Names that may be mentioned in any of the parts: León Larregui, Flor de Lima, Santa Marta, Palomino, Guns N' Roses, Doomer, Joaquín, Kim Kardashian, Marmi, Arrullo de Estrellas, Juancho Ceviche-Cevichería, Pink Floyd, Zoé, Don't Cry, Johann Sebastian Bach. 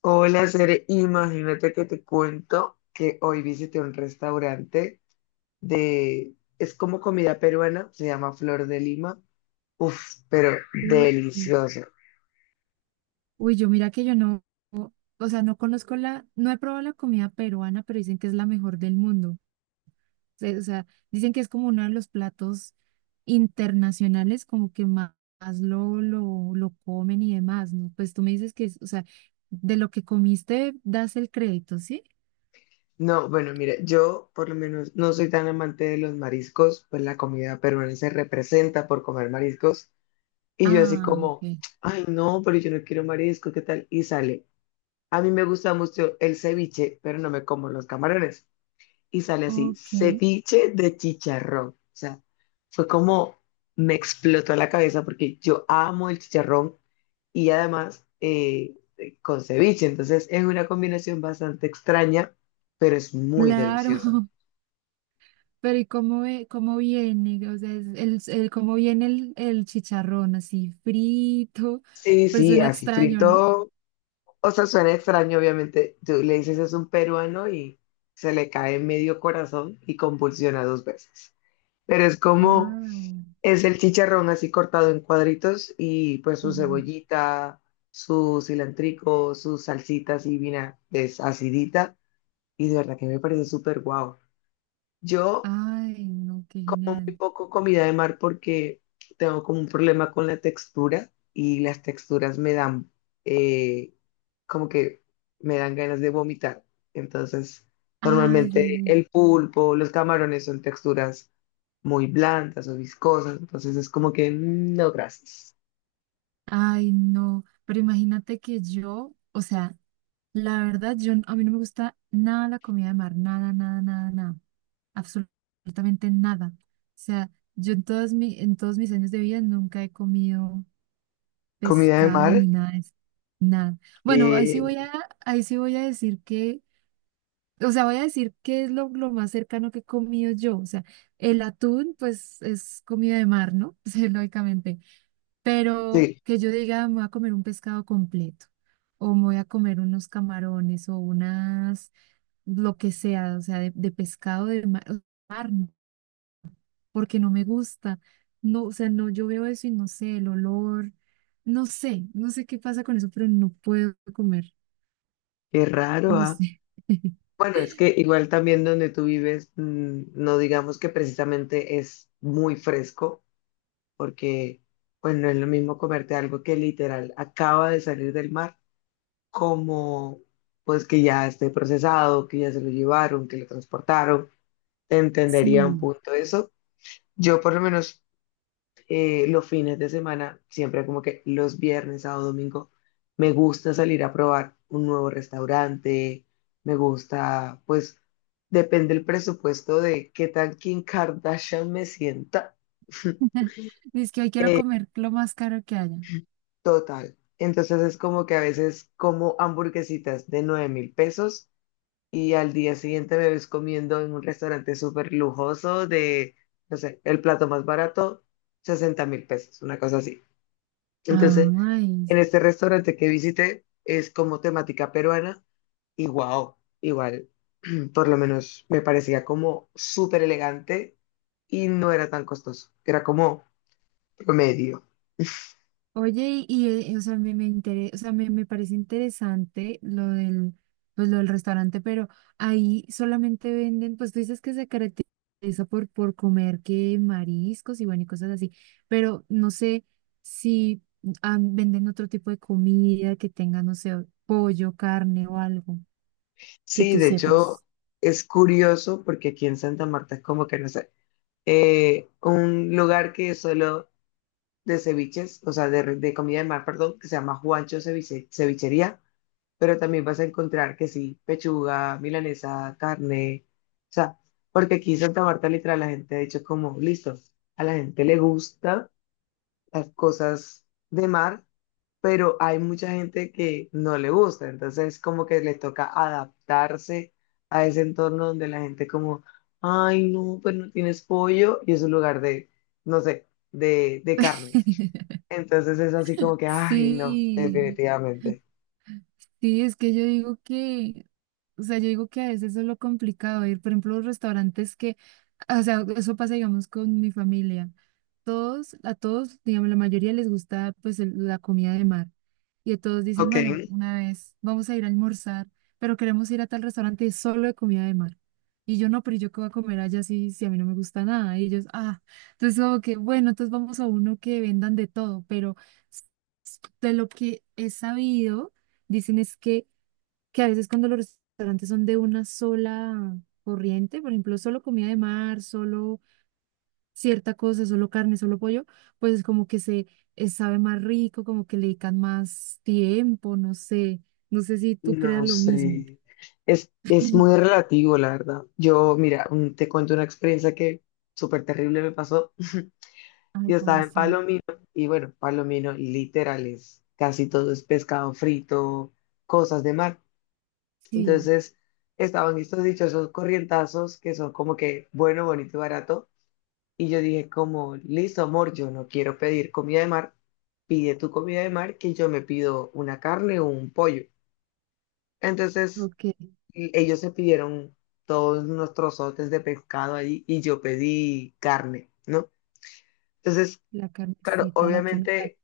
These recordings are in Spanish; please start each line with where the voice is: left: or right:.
left: Hola, Cere, imagínate que te cuento que hoy visité un restaurante de, es como comida peruana, se llama Flor de Lima. Uf, pero
right: Mm.
left: delicioso.
right: Uy, yo mira que yo no, o sea, no conozco no he probado la comida peruana, pero dicen que es la mejor del mundo. O sea, dicen que es como uno de los platos internacionales, como que más, más lo comen y demás, ¿no? Pues tú me dices que es, o sea, de lo que comiste das el crédito, ¿sí?
left: No, bueno, mira, yo por lo menos no soy tan amante de los mariscos, pues la comida peruana se representa por comer mariscos y yo así
right: Ah,
left: como,
right: ok.
left: ay no, pero yo no quiero marisco, ¿qué tal? Y sale. A mí me gusta mucho el ceviche, pero no me como los camarones. Y sale así,
right: Ok,
left: ceviche de chicharrón. O sea, fue como me explotó la cabeza porque yo amo el chicharrón y además con ceviche. Entonces es una combinación bastante extraña, pero es muy
right: claro.
left: deliciosa.
right: Pero ¿y cómo, cómo viene? O sea, es ¿cómo viene el chicharrón así frito?
left: Sí,
right: Pues
left: sí,
right: suena
left: así
right: extraño, ¿no?
left: frito. O sea, suena extraño, obviamente. Tú le dices es un peruano y se le cae medio corazón y convulsiona dos veces. Pero es como,
right: Ah,
left: es el chicharrón así cortado en cuadritos y pues su
right: sí.
left: cebollita, su cilantrico, sus salsitas y vinagres acidita. Y de verdad que me parece súper guau. Yo
right: Ay, no, qué
left: muy
right: genial.
left: poco comida de mar porque tengo como un problema con la textura y las texturas me dan eh, como que me dan ganas de vomitar. Entonces,
right: Ay, ay,
left: normalmente
right: ay,
left: el pulpo, los camarones son texturas muy blandas o viscosas. Entonces es como que mm, no, gracias.
right: ay, no. Pero imagínate que yo, o sea, la verdad, yo, a mí no me gusta nada la comida de mar, nada, nada, nada, nada, absolutamente nada. O sea, yo en en todos mis años de vida nunca he comido
left: Comida de
right: pescado
left: mar,
right: ni nada de eso, nada. Bueno,
left: eh,
right: ahí sí voy a decir que, o sea, voy a decir que es lo más cercano que he comido yo. O sea, el atún, pues, es comida de mar, ¿no? Sí, lógicamente. Pero
left: sí,
right: que yo diga, me voy a comer un pescado completo, o me voy a comer unos camarones, o unas, lo que sea, o sea, de pescado de mar, porque no me gusta. No, o sea, no, yo veo eso y no sé, el olor, no sé qué pasa con eso, pero no puedo comer,
left: qué raro,
right: no
left: ¿ah?
right: sé.
left: Bueno, es que igual también donde tú vives, mm, no digamos que precisamente es muy fresco, porque pues no es lo mismo comerte algo que literal acaba de salir del mar, como pues que ya esté procesado, que ya se lo llevaron, que lo transportaron, entendería un
right: Sí.
left: punto eso. Yo por lo menos los fines de semana, siempre como que los viernes, sábado, domingo, me gusta salir a probar un nuevo restaurante, me gusta, pues depende el presupuesto de qué tan Kim Kardashian me sienta.
right: Es que hoy quiero
left: Eh,
right: comer lo más caro que haya.
left: Total. Entonces es como que a veces como hamburguesitas de 9.000 pesos y al día siguiente me ves comiendo en un restaurante súper lujoso de, no sé, el plato más barato, 60.000 pesos, una cosa así. Entonces,
right: Ay.
left: en este restaurante que visité es como temática peruana y wow, igual, por lo menos me parecía como súper elegante y no era tan costoso, era como promedio.
right: Oye, o sea, o sea, me parece interesante pues, lo del restaurante, pero ahí solamente venden, pues tú dices que se caracteriza por comer que mariscos y bueno, y cosas así, pero no sé si venden otro tipo de comida que tenga, no sé, pollo, carne o algo que
left: Sí,
right: tú
left: de hecho
right: sepas.
left: es curioso porque aquí en Santa Marta es como que no sé, un lugar que es solo de ceviches, o sea, de comida de mar, perdón, que se llama Juancho Ceviche- Cevichería, pero también vas a encontrar que sí, pechuga, milanesa, carne, o sea, porque aquí en Santa Marta literal la gente ha dicho como, listo, a la gente le gusta las cosas de mar, pero hay mucha gente que no le gusta, entonces como que le toca adaptarse a ese entorno donde la gente como, ay no, pues no tienes pollo y es un lugar de, no sé, de carnes. Entonces es así como que, ay no,
right: Sí.
left: definitivamente.
right: Sí, es que o sea, yo digo que a veces eso es lo complicado, ir, por ejemplo, a los restaurantes que, o sea, eso pasa, digamos, con mi familia. A todos, digamos, la mayoría les gusta, pues, la comida de mar. Y a todos dicen,
left: Ok.
right: bueno, una vez vamos a ir a almorzar, pero queremos ir a tal restaurante solo de comida de mar. Y yo no, pero yo qué voy a comer allá si, a mí no me gusta nada. Y ellos, ah, entonces como que, bueno, entonces vamos a uno que vendan de todo, pero de lo que he sabido, dicen es que a veces cuando los restaurantes son de una sola corriente, por ejemplo, solo comida de mar, solo cierta cosa, solo carne, solo pollo, pues es como que se sabe más rico, como que le dedican más tiempo, no sé si tú creas
left: No
right: lo mismo.
left: sé, es muy relativo, la verdad. Yo, mira, un- te cuento una experiencia que súper terrible me pasó.
right: Ay,
left: Yo
right: ¿cómo
left: estaba en
right: así?
left: Palomino y bueno, Palomino literal es casi todo es pescado frito, cosas de mar.
right: Sí,
left: Entonces estaban estos dichosos corrientazos que son como que bueno, bonito y barato. Y yo dije como, listo, amor, yo no quiero pedir comida de mar, pide tu comida de mar que yo me pido una carne o un pollo. Entonces...
right: ok,
left: Y ellos se pidieron todos nuestros trozotes de pescado ahí y yo pedí carne, ¿no? Entonces,
right: la
left: claro,
right: carnecita, la que no falla.
left: obviamente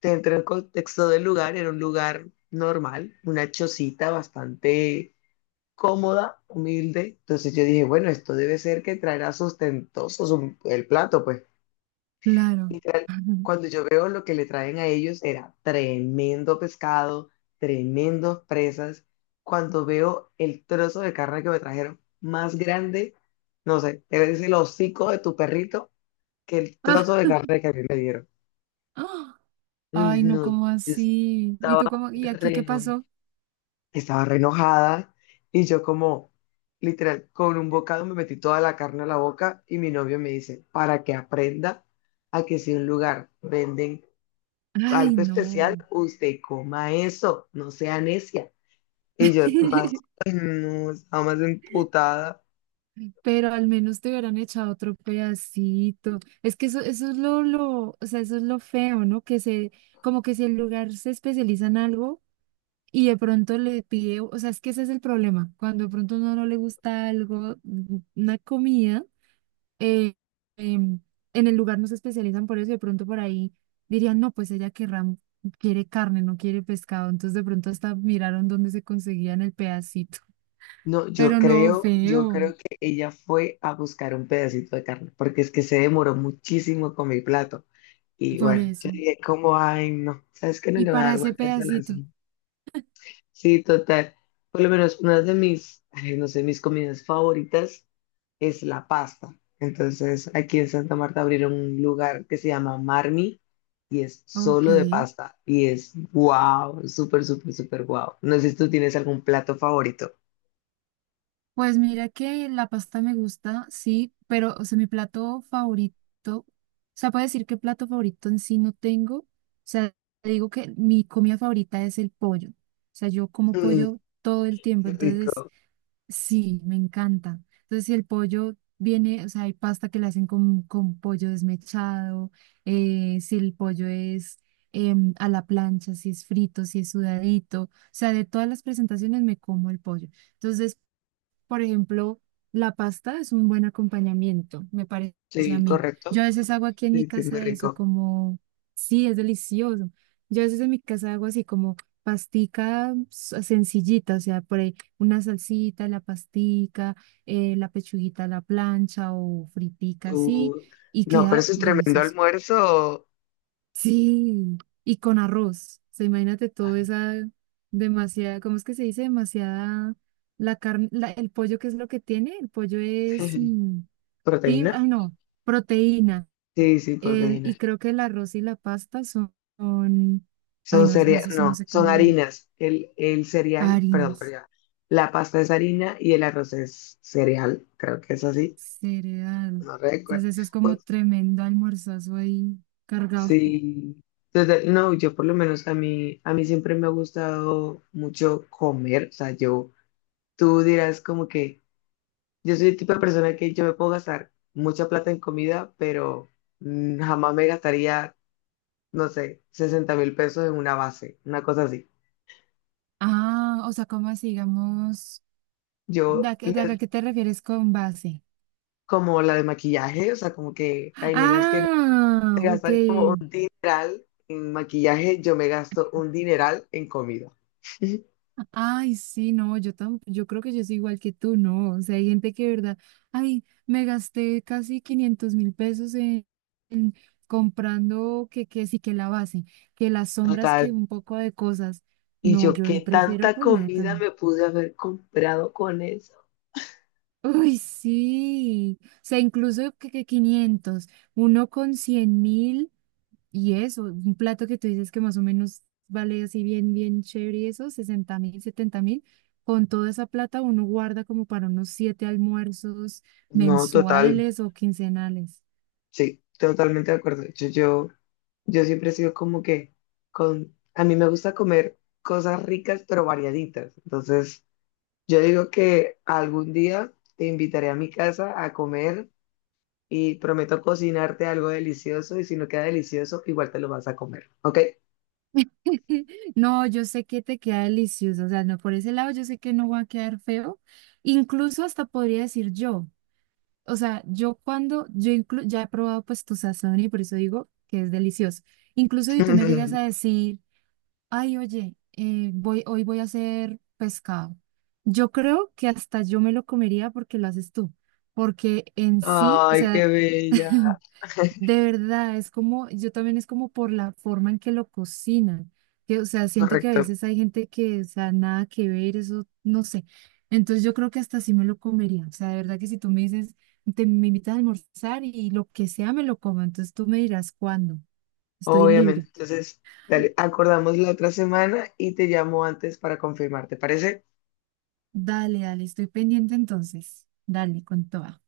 left: te entra en contexto del lugar, era un lugar normal, una chocita bastante cómoda, humilde. Entonces yo dije, bueno, esto debe ser que traerá sustentoso su- el plato, pues.
right: Claro.
left: Cuando yo veo lo que le traen a ellos era tremendo pescado, tremendos presas. Cuando veo el trozo de carne que me trajeron más grande, no sé, es el hocico de tu perrito que el
right: Ah,
left: trozo de carne que a mí me dieron.
right: ah,
left: Uy,
right: ay, no,
left: no, yo
right: ¿cómo
left: es-
right: así? ¿Y tú cómo? ¿Y aquí
left: re
right: qué
left: no.
right: pasó?
left: Estaba re enojada y yo como, literal, con un bocado me metí toda la carne a la boca y mi novio me dice, para que aprenda a que si en un lugar venden
right: Ay,
left: algo especial,
right: no.
left: usted coma eso, no sea necia. Y yo más, ay, no, estaba más emputada.
right: Pero al menos te hubieran echado otro pedacito. Es que eso, o sea, eso es lo feo, ¿no? Que se, como que si el lugar se especializa en algo y de pronto le pide, o sea, es que ese es el problema. Cuando de pronto a uno no le gusta algo, una comida, eh, em, en el lugar no se especializan por eso y de pronto por ahí dirían, no, pues ella quiere carne, no quiere pescado. Entonces de pronto hasta miraron dónde se conseguían el pedacito.
left: No, yo
right: Pero no,
left: creo, yo
right: feo,
left: creo que ella fue a buscar un pedacito de carne, porque es que se demoró muchísimo con mi plato. Y
right: por
left: bueno, yo
right: eso.
left: dije como, ay, no, ¿sabes qué? No
right: Y
left: le voy a
right: para
left: dar
right: ese
left: vueltas a la.
right: pedacito,
left: Sí, total. Por lo menos una de mis, ay, no sé, mis comidas favoritas es la pasta. Entonces, aquí en Santa Marta abrieron un lugar que se llama Marmi y es
right: ok.
left: solo de pasta y es wow, súper, súper, súper wow. No sé si tú tienes algún plato favorito.
right: Pues mira que la pasta me gusta, sí, pero, o sea, mi plato favorito, o sea, puedo decir que plato favorito en sí no tengo. O sea, te digo que mi comida favorita es el pollo. O sea, yo como
left: Mm,
right: pollo todo el tiempo,
left: qué
right: entonces
left: rico.
right: sí, me encanta. Entonces, si el pollo viene, o sea, hay pasta que la hacen con pollo desmechado, si el pollo es a la plancha, si es frito, si es sudadito, o sea, de todas las presentaciones me como el pollo. Entonces, por ejemplo, la pasta es un buen acompañamiento, me parece a
left: Sí,
right: mí. Yo
left: correcto.
right: a veces hago aquí en mi
left: Sí, sí, muy
right: casa eso,
left: rico.
right: como, sí, es delicioso. Yo a veces en mi casa hago así como pastica sencillita, o sea, por ahí una salsita, la pastica, la pechuguita a la plancha o fritica así,
left: Tú...
right: y
left: No, pero
right: queda
left: eso es tremendo
right: delicioso.
left: almuerzo.
right: Sí, y con arroz. O sea, imagínate
left: Ay,
right: toda esa demasiada, ¿cómo es que se dice? Demasiada la carne, el pollo, ¿qué es lo que tiene? El pollo es fibra,
left: ¿Proteína?
right: ay no, proteína.
left: Sí, sí,
right: El,
left: proteína.
right: y creo que el arroz y la pasta son, ay
left: Son
right: no, en
left: cereales,
right: eso sí no
left: no,
right: sé
left: son
right: cómo la llaman,
left: harinas. El cereal, perdón,
right: harinas,
left: pero la pasta es harina y el arroz es cereal, creo que es así,
right: cereal.
left: no recuerdo.
right: Entonces eso es
left: Uy,
right: como tremendo almorzazo ahí cargado.
left: sí, entonces, no, yo por lo menos a mí siempre me ha gustado mucho comer, o sea, yo, tú dirás como que yo soy el tipo de persona que yo me puedo gastar mucha plata en comida, pero mm, jamás me gastaría, no sé, 60.000 pesos en una base, una cosa así.
right: Ah, o sea, ¿cómo así, digamos, de,
left: Yo
right: de
left: les
right: acá, qué te refieres con base?
left: como la de maquillaje, o sea, como que hay nenas que
right: Ah,
left: se
right: ok.
left: gastan como un dineral en maquillaje, yo me gasto un dineral en comida.
right: Ay, sí, no, yo yo creo que yo soy igual que tú, ¿no? O sea, hay gente que, de verdad, ay, me gasté casi 500.000 pesos en comprando que sí, que la base, que las sombras, que
left: Total.
right: un poco de cosas.
left: Y
right: No,
left: yo,
right: yo ahí
left: ¿qué
right: prefiero
left: tanta
right: comida
left: comida
right: también.
left: me pude haber comprado con eso?
right: Uy, sí. O sea, incluso que 500, uno con 100.000. Y eso, un plato que tú dices que más o menos vale así bien, bien chévere y eso, 60.000, 70.000, con toda esa plata uno guarda como para unos siete almuerzos
left: No, total,
right: mensuales o quincenales.
left: sí, totalmente de acuerdo. Yo siempre he sido como que con, a mí me gusta comer cosas ricas pero variaditas. Entonces, yo digo que algún día te invitaré a mi casa a comer y prometo cocinarte algo delicioso y si no queda delicioso, igual te lo vas a comer, ¿ok?
right: No, yo sé que te queda delicioso, o sea, no, por ese lado yo sé que no va a quedar feo, incluso hasta podría decir yo, o sea, yo cuando, yo inclu- ya he probado pues tu sazón y por eso digo que es delicioso, incluso si tú me llegas a decir... Ay, oye, hoy voy a hacer pescado. Yo creo que hasta yo me lo comería porque lo haces tú, porque en sí, o
left: Ay, qué
right: sea,
left: bella.
right: de verdad, es como, yo también es como por la forma en que lo cocinan, que, o sea, siento que a
left: Correcto,
right: veces hay gente que, o sea, nada que ver, eso, no sé. Entonces yo creo que hasta sí me lo comería, o sea, de verdad que si tú me dices, te, me invitas a almorzar y lo que sea me lo como, entonces tú me dirás cuándo, estoy libre.
left: obviamente. Entonces, dale, acordamos la otra semana y te llamo antes para confirmar, ¿te parece?
right: Dale, dale, estoy pendiente entonces. Dale, con toda.